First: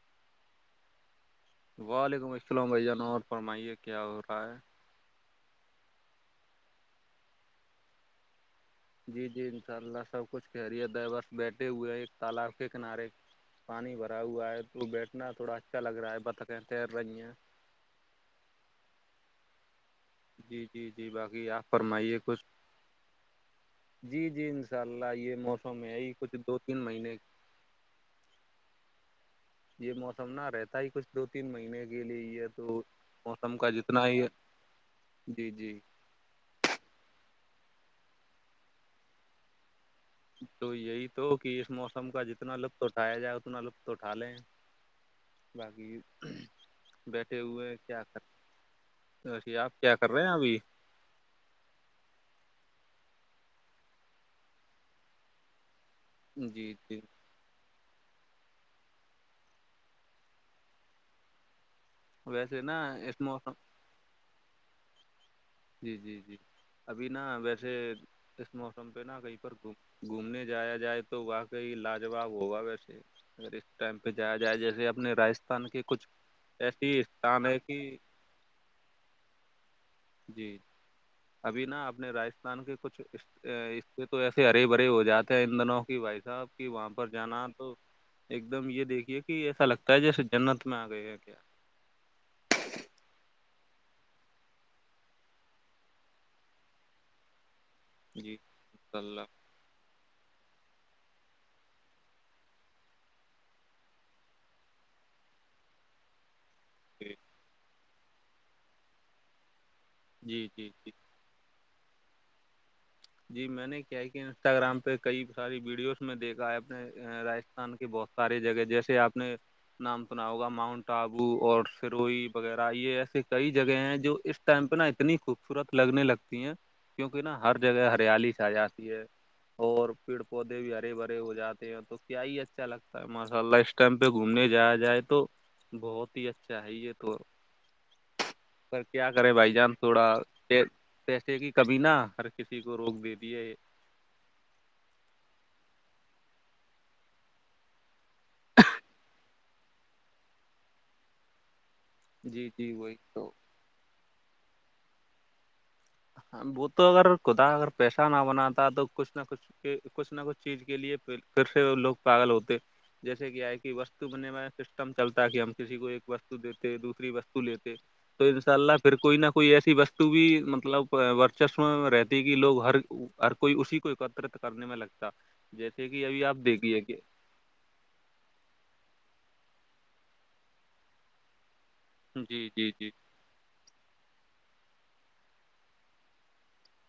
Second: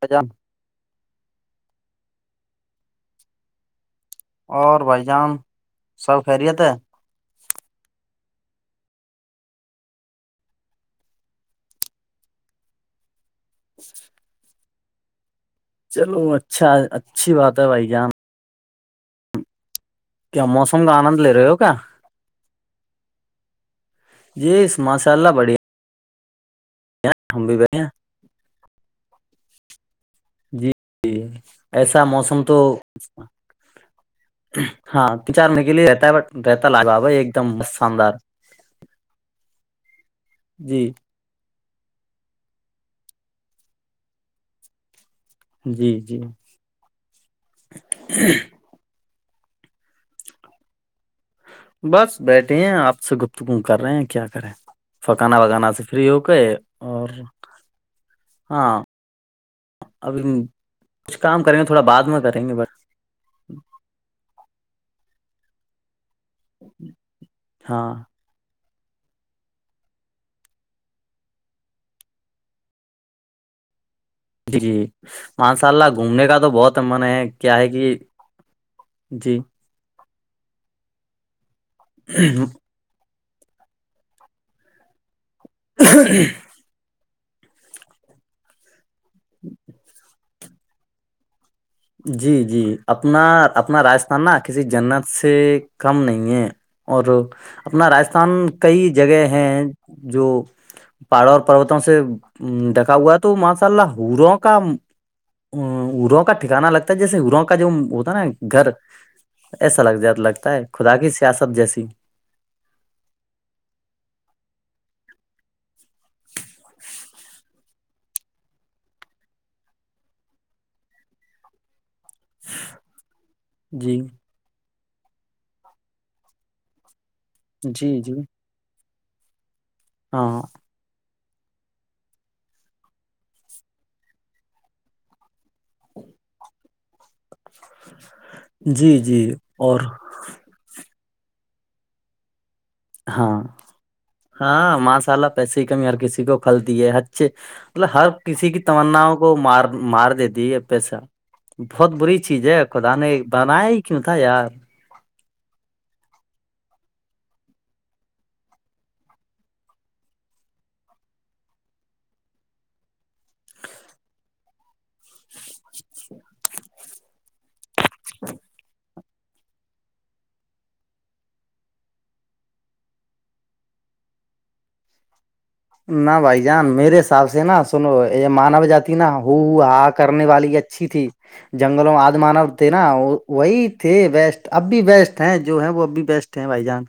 ہ جام وعلیکم السلام ع جان اور فرمائیے کیا اور اور بھائی جان سب خیریت ہے جی جی انشاء اللہ سب کچھ کیہریت دورست بیٹھے ہوئے ایک تالاب کے کنارے پانی بھرا ہوا ہے تو بیٹھنا تھوڑا اچھا لگ رہا ہے بتخیں تیر رہی ہیں بائی جان کیا جی جی موسم کا جی آنند لے رہے باقی ہو آپ کیا فرمائیے کچھ جی جی انشاء اللہ یہ موسم ہے ہی کچھ دو تین کیا مہینے ہم بھی بھ ہیں یہ موسم نہ جی رہتا ہی کچھ جی دو تین مہینے کے ایسا لیے موسم یہ تو موسم کا جتنا ہی ہاں ت جی چارنے کے جی لیے رہتا ہے ب رہتا لگ گا بائی ایک دم شاندار تو جی یہی تو کہ اس موسم کا جتنا لطف اٹھایا جائے اتنا لطف اٹھا لیں باقی جی جی بیٹھے ہوئے کیا کر تو وے آپ کیا کر رہے ہیں ابھی بس بیٹھے ہیں آپ سے گفتگو کر رہے ہیں کیا کرے پکانا وگانا سے فری ہو کے جی جی اور ہاں ابھی کچھ کام کریںے تھوڑا بات وسینا اسس موسم جی جی جی ابھی نا ویسے ہاں اس موسم پہ نا کہیں پر گھومنے جایا جائے تو واقعی لاجواب ہوگا ویسے اگر اس ٹائم پہ جایا جائے جی جی جیسے اپنے ماشاء راجستھان کے اللہ کچھ گھومنے کا تو بہت ایسی من استان کیا ہے کہ جی جی ابھی نا اپپ نے راجستھان کے کچھ اس سے تو ایسے ہری بھرے ہو جاتے ہیں ان دنوں کی بھائی صاحب کہ وہاں پر جانا تو ایک دم یہ دیکھیے کہ ایسا لگتا ہے جیسے جنت میں آ گئے ہے کیا جی جی اپنا اپنا راجستھان نا کسی جنت سے کم نہیں ہے اور اپنا جی راجستھان ان کئی شاء اللہ جگہ ہیں جو پہڑوں اور پروتوں سے دیکھا ہوا تو ماشاء اللہ ہوروں کا ارو کاٹتے انا لگتا ہے جی جیسے گرو کا جو ہوتا ہے نا گھر ایسا لگ ج جی لگتا ہے جی خدا کی سیاست جیسی جی میں نے کیا کہ انسٹاگررام پہ کئی ساری ویڈیوز میں دیکھا ہے اپنے رجستھان کی بہت ساری جگہ جیسے آپ نے نام سنا ہوگا ماؤنٹ آبو اور سروئی وغیرہ یہ ایسے کئی جگہ ہیں جی جو اس ٹائم پہ نا اتنی خوبصورت لگنے لگتی ہیں کیونکہ نا ہر جی جگہ جی ہریالی سے آ جاتی ہے اور پیڑ ہاں پودے بھی آ بڑے بڑے ہو جاتے ہیں تو کیا ہی اچھا لگتا ہے ماشاء اللہ اس ائم پہ گھومنے جایا جائے تو بہت ہی اچھا ہے یہ تو پر جی کیا جی کرے بھائی جان اور تھوڑا پسے کی کبھی نہا ہر کسی کو روگ ہاں ہاں ماشء اللہ پیسے کی کمی ہر کسی کو کھلتی ہے اچھے مطلب ہر کسی کی تمناؤ کو مار مار دیتی یہ پیسہ بہت بری چیز جی ہے جی کد وہی نے تو بنایا ہی کیوں تھا یار وہ تو اگر خدا اگر پیسہ نہ بناتا تو کچھ نہ کچھ کہ کچھ نہ کچھ چیز کے لیے پھر سے لوگ پاگل ہوتے جیسے کیا ہے کہ وستو بنے والا سسٹم چلتا ہے کہ ہم کسی کو ایک وستو دیتے دوسری وستو لیتے تو ان شاء اللہ پھر کوئی نہ کوئی ایسی وستو بھی مطلب ورچسو میں رہتی کہ لوگ ہر ہر کوئی اسی کو ایکترت کرنے میں لگتا جیسے کہ نہ ابھی آپ بھائی جان دیکھیے میرے کہ حساب سے نا سنو یہ مانو جاتی نا ہو ہاں کرنے والی اچھی تھی جنگلوں آدمانا جی ہوتے جی نا جی وہ وہی تھے بیسٹ اب بھی بیسٹ ہیں جو ہے وہ اب بھی بیسٹ ہیں بھائی جان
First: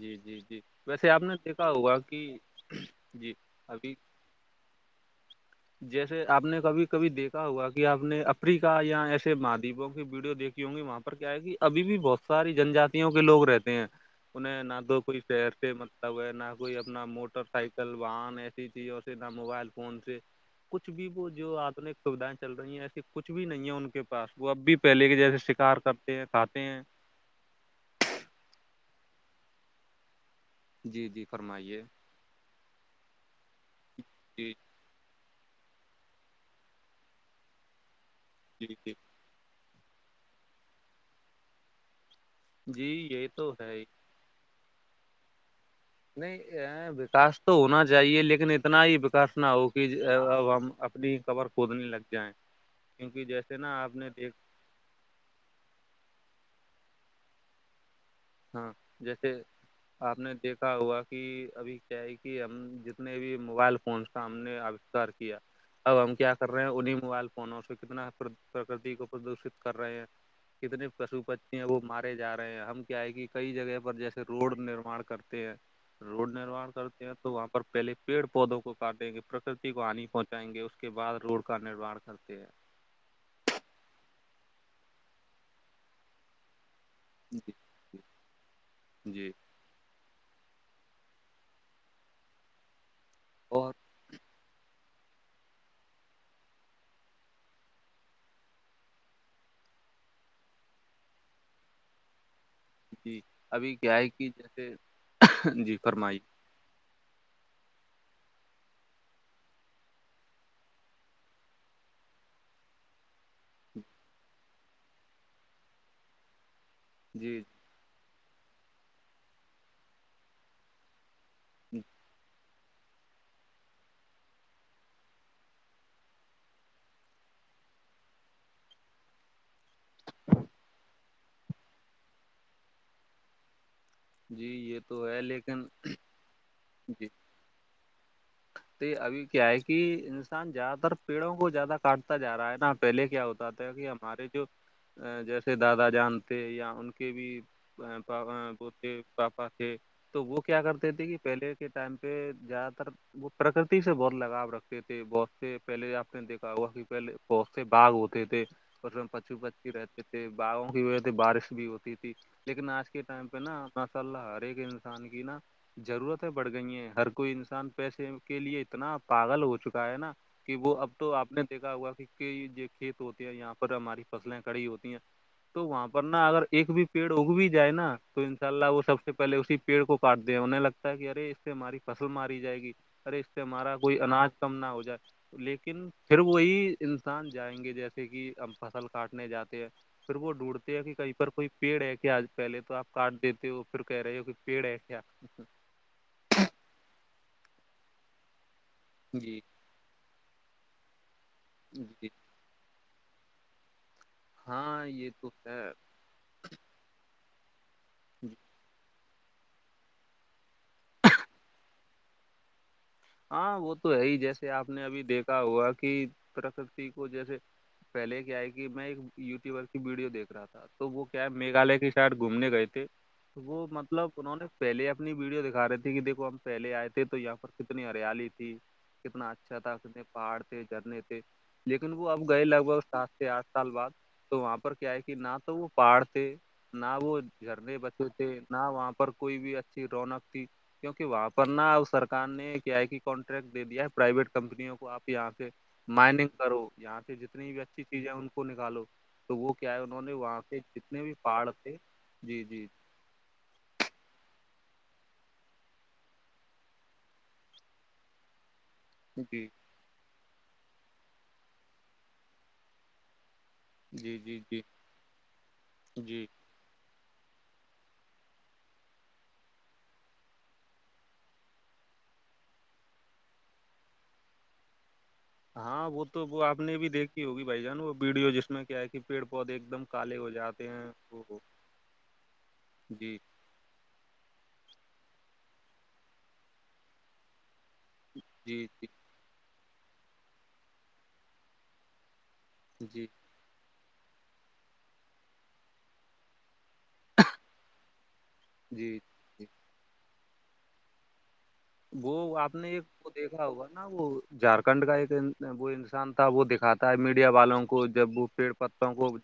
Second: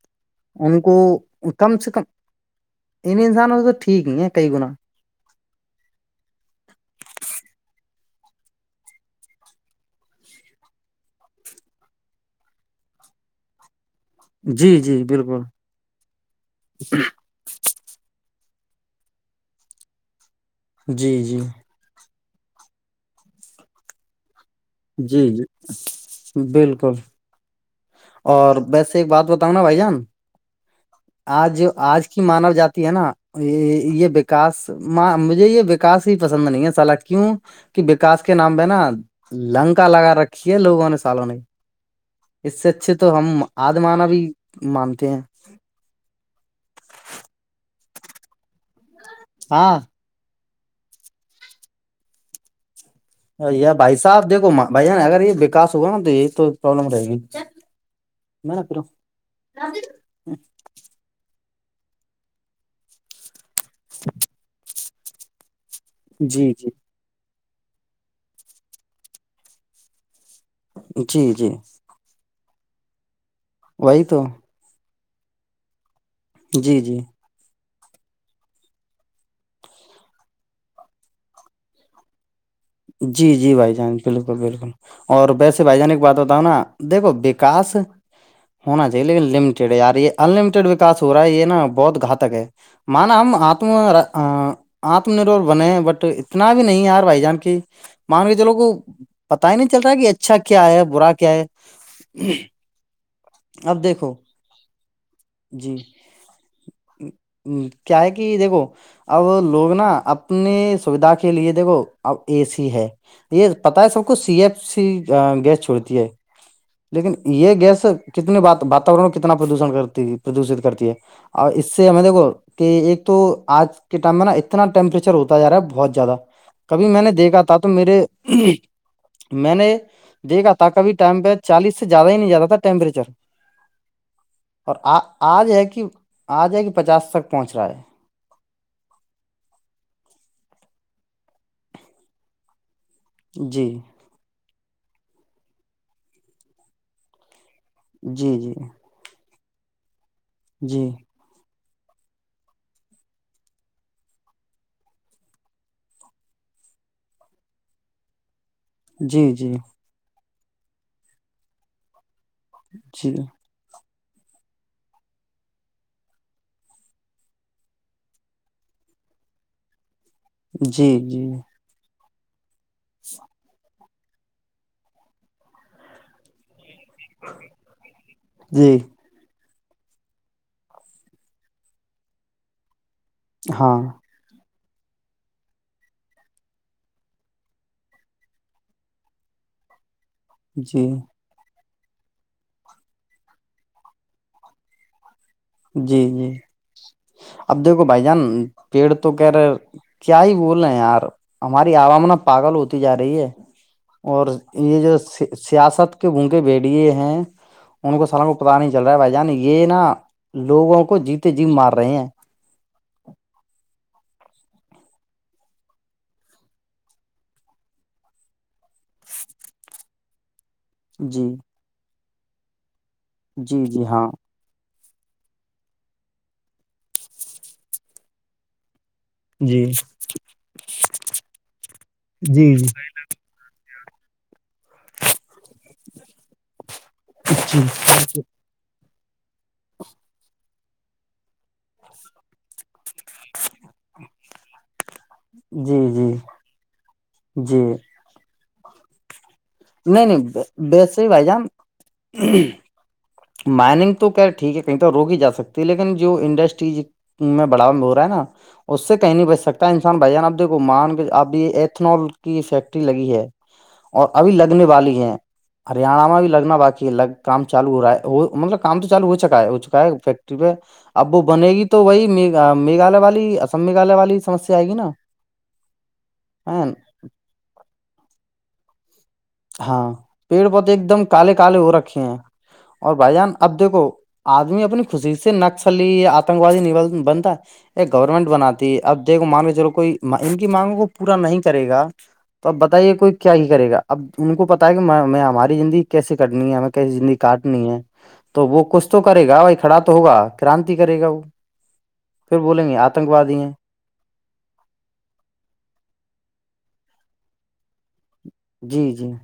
جی جی جی ان کو ویسے آپ نے دیکھا کم سے ہوگا کم کہ ان جی انسانوں سے تو ابھی ٹھیک ہی ہے کئی گنا جیسے آپ نے کبھی کبھی دیکھا ہوا کہ آپ نے افریقہ یا ایسے مہاددیپوں کی ویڈیو دیکھی ہوں گی وہاں پہ کیا ہے کہ اب بھی بہت ساری جنجاتوں کے لوگ رہتے ہیں انہیں جی نہ تو جی کوئی بالکل شہر سے متتا ہو ہے نہ کوئی اپنا موٹر سائیکل سلوان ایسی چیزوں سے نہ موبائل فون سے کچھ بھی جی وہ جی جو آدنک سیدھائیں چل رہی ہیں ایسیے کچھ بھی نہیں ہے ان کے پاس وہ اب بھی پہلے کے جی جیسے شکار کرتے ہیں جی کھاتے ہیں بالکل اور ویسے ایک بات بتاؤں نا بھائی جان جی جی آج فرمائیے آج مانا جاتی ہے نا یہ یہ جی وکاس اں مجھے یہ وکاس ہی پسند نہیں ہے سال کیوں کہ وکاس کے نام پ جی نا جی لنکا لگا رکھی ہے لوگوں نے سالوں نے اس سے اچھے تو جی ہم یہ ہے آدمانا بھی مانتے ہیں نہیں وکاس تو ہونا چاہیے لیکن اتنا ہی وکاس نہ ہو ہاں کہ ج ہم اپنی کبر کوودنے لگ جائیں کیونکہ جیسے نا یا آپ بھائی نے صاحب دیکھ دیکھو بھائیا اگر یہ وکاس ہوگا نا تو یہ تو پرابلم رہے گی میں نا ہاں پھر جیسے آپ نے دیکھا ہوا کہ ابھی کیا ہے کہ ہم جتنے بھی موبائل فونس کا ہم نے ار کیا کیا اب ہم کیا کر جی رہے ہیں جی انہیں موبائل فونوں سے کتنا پرکتی کو پردوشت کر رہے ہیں کتنے پشو جی جی پھھی ہیں وہ مارے جا رہے ہیں ہم کیا ہے کہ کئی جگہ پر وہی جیسے تو روڈ نراان کرتے ہیں روڈ نرما جی جی کرتے ہیں تو وہ پہلے پیڑ پودوں کو کاٹیں گے پرکرتی کو ہانی پہنچائیں گے اس کے بعد روڈ کا نرمان کر کرتے جی جی بھائی جان بالکل بالکل اور ویسے بھائی جان کی بات بتاؤ نا دیکھو جی وکاس ہونا چاہیے جی لیکن یار یہ ان لٹیڈ وکا ہو رہا ہے یہ نا بہت گھاتک ہے مانا ہم اور آ آتم نربر بنے ہیں بٹ اتنا بھی نہیں یار بھائی جان کی مانوی چلو کو پتا ہی نہیں چل رہا کہ اچھا کیا ہے برا کیا ہے جی ابھی اب کیا ہے دیکھو کہ جیسے جی فرمائی ہ کیا ہے کہ دیکھو اب لوگ نا اپنی سوھا کے لیے دیکھو اب اے سی ہے یہ پتا ہے سب کو سی ایف سی گیس چھوڑتی ہے لیکن جی یہ گیس کتنے واتاورن کتنا پردوش کرتی پردوشت کرتی ہے اور اس سے ہمیں دیکھو کہ ایک تو آج کے ٹائم میں نا اتنا ٹیمپریچر ہوتا جا رہا ہے بہت زیادہ کبھی میں نے دیکھا تھا تو میرے میں نے دیکھا تھا کبھی م چالیس سے زیادہ ہی نہیں جاتا تھا ٹیمپریچر جی اور یہ آ تو آج ہے لیکن کہ آج ہے کہ پچاس تک پہنچ رہا ہے یہ ابھی کیا ہے کہ انسان زیادہ تر پیڑوں کو زیادہ کاٹتا جا رہا ہے نا پہلے کے کیا ہوتا جی تھا کہ ہمارے جو جیسے دادا جانتے یا ان کے بھی جی وہ تھ پاپا تھے تو وہ کیا کرتے جی تھے کہ پہلے کے ٹائم پہ زیادہ تر وہ پرکرتی سے بہت لگاؤ رکھتے تھے بہت سے پہلے آپ نے دیکھا ہوا کہ پہلے بہت سے باغ ہوتے تھے پ میں جی جی پچو جی پچی رہتے تھے باغوں کی وجہ سے بارش بھی ہوتی تھی لیکن آج کے جی ٹائم پہ نا ماشاء اللہ ہر ایک انسان کی نا ضرورتیں بڑ گئی ہیں ہر کوئی انسان پیسے کے لیے اتنا پاگل ہو چکا ہے نا کہ وہ جی اب تو جی آپ نے دیکھ ا ہوا کہ یہ کھیت ہوتے ہیں یہاں پر ہماری فصلیں کھڑی ہوتی ہیں تو وہاں پر نا اگر ایک بھی پیڑ اگ بھی جائے نا تو ان شاء اللہ جی وہ سب سے پہلے اسی پیڑ کو کاٹ د ہیں انہیں لگتا ہے کہ ارے اس سے ہماری فصل ماری جائے گی ارے اس سے ہمارا ہاں کوئی اناج کم نہ ہو جائے لیکن پھر وہی انسان جائیں گے جیسے کہ ہمب فصل کاٹنے جاتے ہیں پھر وہ ڈوڑتے ہیں جی کہ کائی کوئی پیڑ ہے کیا آج پہلے تو آپ کاٹ دیتے ہو پھر کہہ رہے ہو کہ پیڑ ہے کیا جی جی اب دیکھو بھائی جان پیڑ تو کہہ جی رہے کیا ہی بول رہے ہیں یار ہماری جی عوامن پاگل ہوتی جا رہی ہے اور یہ ہاں جو تو ہے سیاست کے بونگے بڑیے ہیں ان کو سالوں کو پتا نہیں چل رہا ہے بھائی جان یہ نا لوگوں کو جیتے جی مار رہے ہیں ہاں وہ تو ہے ہی جیسے آپ نے ابھی دیکھا ہوا کہ پرکرتی کو جیسے پہلے کیائے کہ میں ایک یوٹیوبر کی ویڈیو دیکھ رہا تھا تو وہ جی کیا میگھالیہ کی سائڈ گھومنے گئے تھے تو جی وہ جی ہاں مطلب انہوں نے پہلے اپنی ویڈیو دکھا رہے تھے کہ دیکھو ہم پہلے آئے تھے تو یہاں پر کتنی ہریالی تھی کتنا اچھا جی تھا کنے پہاڑ تھے جھرنے تھے لیکن وہ اب گئے جی لگ جی بھگ سات آٹھ سال بعد تو وہاں پر کیا ہے کہ نہ تو وہ پہاڑ تھے نہ وہ گھرنے بچے سے نہ وہاں پر کوئی بھی اچھی رونق تھی کیونکہ وہاں پر نہ ا سرک نے ا آئی کی کانٹریکٹ دےیا ہے پرائیویٹ کمپنیوں کو آپ یہاں پہ جی جی مائننگ کرو یہاں پہ جتنی بھی جی اچھی چیزیں ان کو نکالو تو وہ کیا ہے انہوں نہیں نے نہیں وہاں سے جتنے ویسے ہی بھی بھائی پہاڑ تھے جی جی مائنگ تو کہہ ٹھیک ہے کہیں تو روک ہی جا سکتی ہے لیکن جو انڈسٹریز میں بڑا میں ب ہو رہا ہے نا اس سے کہیں نہیں بچ جی سکتا انسان بھائی جان اب دیکھو مان کے اب یہ ایتھنال کی فیکٹری لگی ہے اور جی ابھی جی جی لگنے والی ہے ہریانہ میں جی بھی لگنا باقی ہے ل کام چالو ہو رہا ہے مطلب کام تو چالو ہو چکا ہے ہو چکا ہے فیکٹری پہ اب وہ بنے گی تو وہی میگھالیہ والی ام میگھالیہ والی سمسیا آئے گی نا ہاں وہ تو وہ آپ نے بھی دیکھی ہوگی بھائی جان وہ ویڈیو جس میں کیا ہے کہ پیڑ پودے ایک ہاں دم کالے ہو پیڑ جاتے پودے ہیں ایک دم کالے وہ کالے ہو رکھے ہیں اور بھائی جی جان اب دیکھو آدمی اپنی خوشی سے نکسللی آتنکوادی بنتا یہ گورنمنٹ جی بناتی جی اب دیکھو مان لو چو کوئی ان کی مانگوں کو پورا نہیں کرے گا تو اب بتائیے جی کوئی کیا ہی کرے گا اب ان کو پتا ہے کہ ہماری زندگی کیسے کٹنی ہے ہمیں کیسی زندگی کاٹنی ہے تو وہ کچھ جی تو کرے گا جی بھائی کھڑا تو ہوگا کرانتی کرے گا وہ وہ پھر آپ بولیں نے گے ایک آتنک کو وادی دیکھا ہیں ہوگا ن وہ جھارکھنڈ کا ایک وہ انسان تھا وہ دکھاتا ہے میڈیا والوں کو جب وہ پیڑ جی پتوں جی کو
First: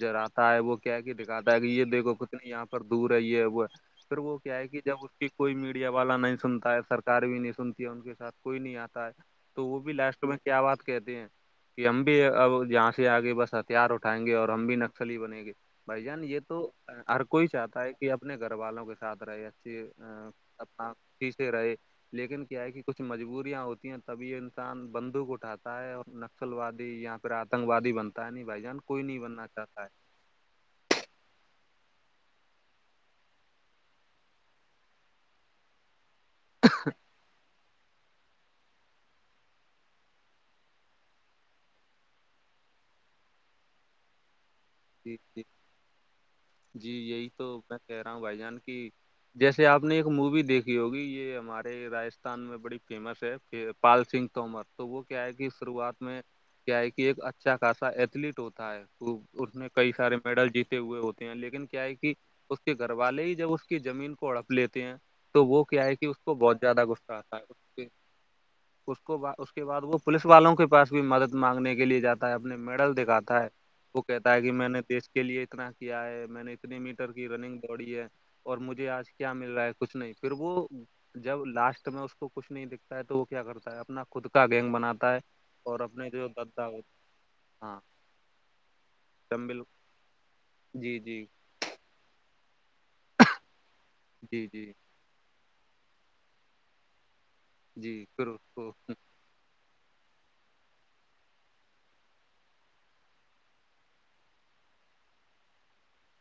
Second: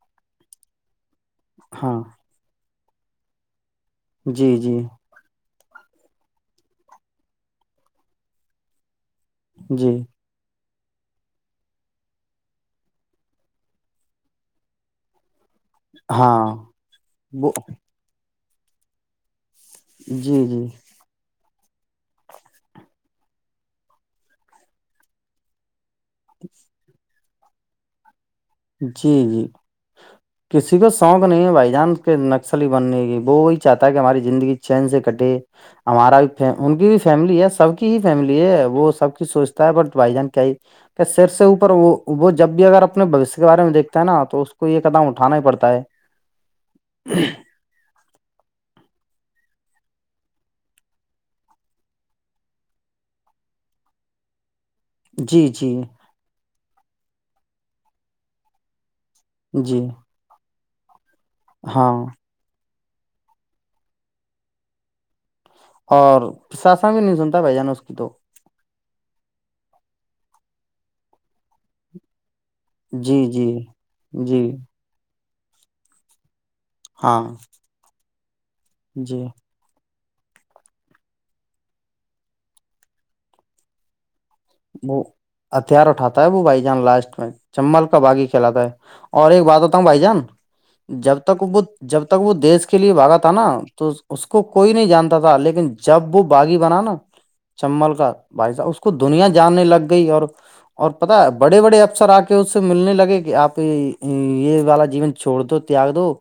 جراتا ہے وہ کہ کے دکھاتا ہے کہ یہ ہاں دیکھو یہاں پر دور ہے یہ وہ پھر وہ جی کیا ہے جی کہ جب اس کی کوئی میڈیا والا نہیں سنتا ہے سرکار بھی نہیں سنتی ہے ان کے ساتھ کوئی نہیں آتا ہے تو وہ بھی جی لاسٹ کیا بات کہتی ہیں کہ ہم بھی اب یہہاں سے آگے بس ہتھیار اٹھائیں گے اور ہم بھی نکسلی بنیں گے بھائی جان یہ ہاں تو ہر کوئی وہ چاہتا ہے کہ اپنے گھر والوں کے ساتھ رہے ج جی جی اپنا سیھے رہے لیکن کیا ہے کہ کچھ مجبوریاں ہوتی ہیں تبھی یہ انسان بندوق اٹھاتا ہے اور نکسل وادی یااں پھر آتنک وادی بنتا ہے نہیں بھائی جان کوئی جی نہیں جی بننا چاہتا ہے کسی کو شوق نہیں ہے بائی جانس نکسلی بننے کی وہ وہی چاہتا ہے کہ ہماری زندگی چین سے کٹے ہمارا بھی ان کی بھی فیملی ہے سب کی ہی فیملی ہے وہ سب کچھ سوچتا ہے ب بھائی جان کیا سر سے اوپر وہ جب بھی اگر اپنے اس کے بارے میں دیکھتا ہے نا تو اس کو یہ قدم جی اٹھانا ہی جی پڑتا ہے جی یہی تو میں کہہ رہا ہوں بھائی جان کی جیسے آپ نے ایک مووی دیکھی ہوگی یہ ہمارے راجستھان میں بڑی فیمس ہے کہ پال سنگھ تومر تو وہ کیا ہے جی کہ جی شروعات میں کیا ہے کہ ایک اچھا خاصا ایتھلیٹ ہوتا ہے اس میں جی کئی سارے میڈل جیتے ہوئے ہوتے ہیں لیکن کیا ہاں ہے کہ اس کے گھر والے ہی جب اس کی زمین کو اڑپ لیتے ہیں تو وہ کیا ہے کہ اس اور کو بہت زیادہ پرشاسن بھی غصہ نہیں آتا سنتا ہے بھائی جان اس کی تو اس کو اس کے بعد وہ پولیس والوں کے پاس بھی مدد مانگنے کے لیے جاتا اپنے میڈل جی دکھاتا جی ہے وہ کہتا ہے جی کہ میں نے دیش کے لیے اتنا کیا ہے میں نے کتنی میٹر ہاں کی رننگ دوڑی ہے اور مجھے آج جی کیا مل رہا ہے کچھ نہیں تھا پھر وہ جب لاسٹ میں اس کو کچھ نہیں دکھتا ہے تو وہ کیا کرتا ہے اپنا خود کا گینگ وہ بناتا ہے اور ہتھیار اٹھا اپنے ہے جو وہ بھائی ددا جان لاسٹ میں ہاں چمبل کا باغی کھیلاتا ہے اور ایک بات چمبل ہوتا ہوں بھائی جان جی جب جی تک وہ جب تک وہ دیش کے لیے بھاگا تھا نا تو اس کو جی جی کوئی نہیں جانتا تھا لیکن جب وہ باغی بنا نا چمبل کا بائیا اس کو دنیا جاننے لگ گئی اور اور پتا بڑے بڑے افسر آ کے اس سے ملنے لگے کہ آپ یہ والا جیون چھوڑ دو تیاگ دو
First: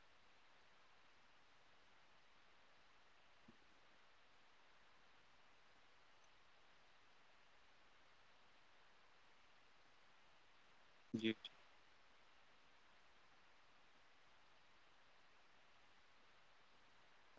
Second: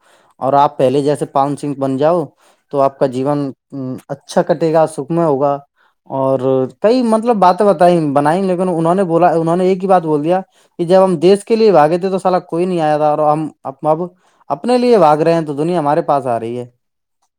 اور آپ پہلے جیسے پن سنگھ بن جاؤ تو آپ کا جیون اچھا کٹے گا سکھم ہوگا اور کئی مطلب باتیں بنائیں لیکن انہوں نے بولا انہوں نے ایک ہی بات بول دیا کہ جب ہم جی دیش کے لیے باگے تھے تو سالا کوئی نہیں آیا تھا اور ہم اب اپنے لیے بھاگ رہے ہیں تو دنیا ہمارے پاس آ رہی ہے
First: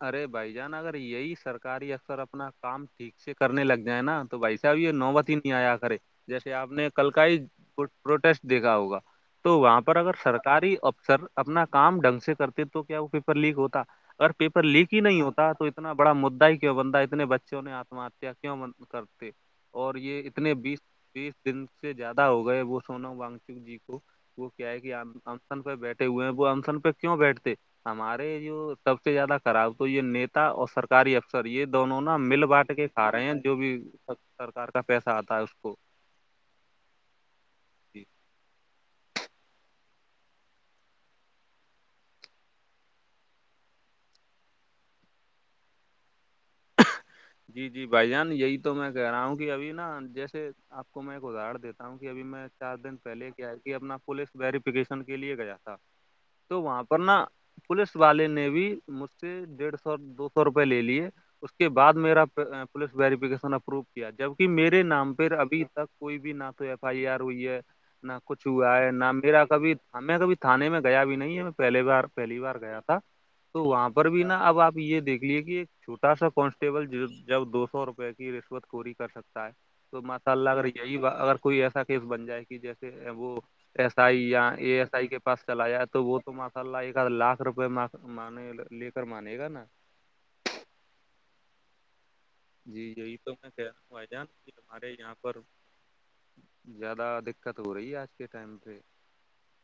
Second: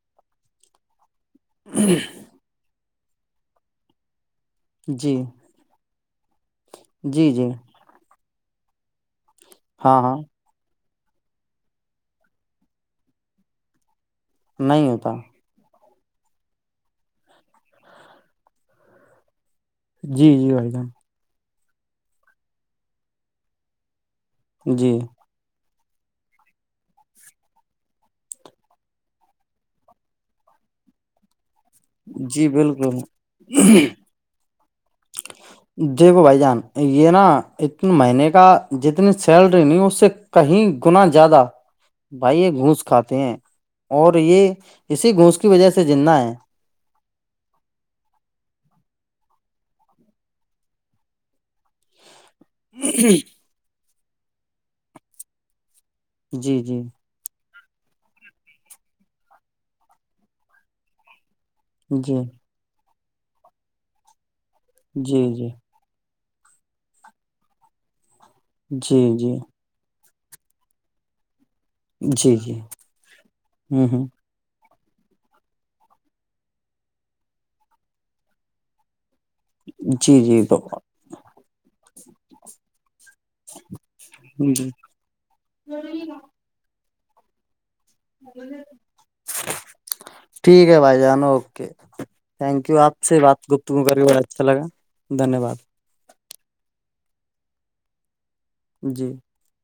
ارے بھائی جان اگر یہی سرکاری اکثر اپنا کام ٹھیک سے کرنے لگ جائے نا تو بھائی ب یہ جی نوبتی نہیں آیا کرے جیسے آپ نے کل کا جی ہی جی پروٹیسٹ دیکھا ہوگا تو وہاں پر ہاں اگر ہاں سرکاری افسر اپنا کام ڈھنگ سے کرتے تو کیا وہ پیپر لیک ہوتا اگر پیپر لیک ہی نہیں ہوتا تونا اتنا بڑا مدا ہی کیوں بند ہے اتنے بچوں نے آتم ہتیا کیوں کرتے اور یہ جی جی اتنے بھائی بیس جان بیس دن سے زیادہ ہو گئے وہ سونم وانگچک جی کو وہ کیا ہے جی کہسن پہ بیٹھے ہوئے ہیں وہ اسن پہ کیوں بیٹھتے ہمارے جوب زیادہ کراؤ تو یہ نیتا اور سرک سرکاری افسر یہ دونوں نا مل جی بانٹ کے بالکل کھا رہے ہیں جو بھی سرکار کا پیسہ آتا ہے اس کو دیکھو بھائی جان یہ نا اتنے جی مہینے کا جتنی سیلری نہیں اس سے کہیں گنا زیادہ بھائی یہ گھونس کھاتے ہیں اور یہ اسی گھونس کی وجہ سے جہ ہے جی جی بھائی جان یہی تو میں کہہ رہا ہوں کہ ابھی نا جیسے آپ کو میں ایک اداہر دیتا ہوں کہ ابھی میں چار دن پہلے کیا کہ اپنا پوولس ویریفکیشن کے لیے گیا تھا جی تو جی وہاں پر نا پوولس والے نے بھی مجھ سے ڈیڑھ سو دو سو روپے لے لیے اس کے بعد جی جی میرا پولیس ویریفکیشن اپروو کیا جبکہ میرے نام جی پہ ابھی تک کوئی بھی نہ تو ایف آئی آر ہوئی ہے نہ کچھ ہوا ہے جی نہ جی میرا کبھی ہمیں کبھی تھاانے میں گیا بھی نہیں ہے میں پہلی بار جی پہلی بار جی گیا تھا تو وہاں ہوں ہ پر بھی نا اب آپ یہ دیکھ لیے کہ ایک چھوٹا سا کانسٹیبل جب دو سو روپئے کی رشوت پوری کر سکتے تو جی ماشاء جی اللہ تو اگر یہی اگر کوئی ایسا کیس بن جائے کہ جیسے وہ ایس آئی یا جی اے ایس آئی کے پاس چلایا تو وہ تم لی کا لاکھ روپئے لے کر مانے گا نا ٹھیک ہے بھائی جان اوکے تھینک یو جی آپ سے یہی تو بات میں کہہ رہا گفتگو کر ہوں کے بھائی بڑا جان اچھا کہ لگا ہمارے یہاں پر دھنیہ واد زیادہ دقت ہو رہی ہے آج کے ٹائم پہ جی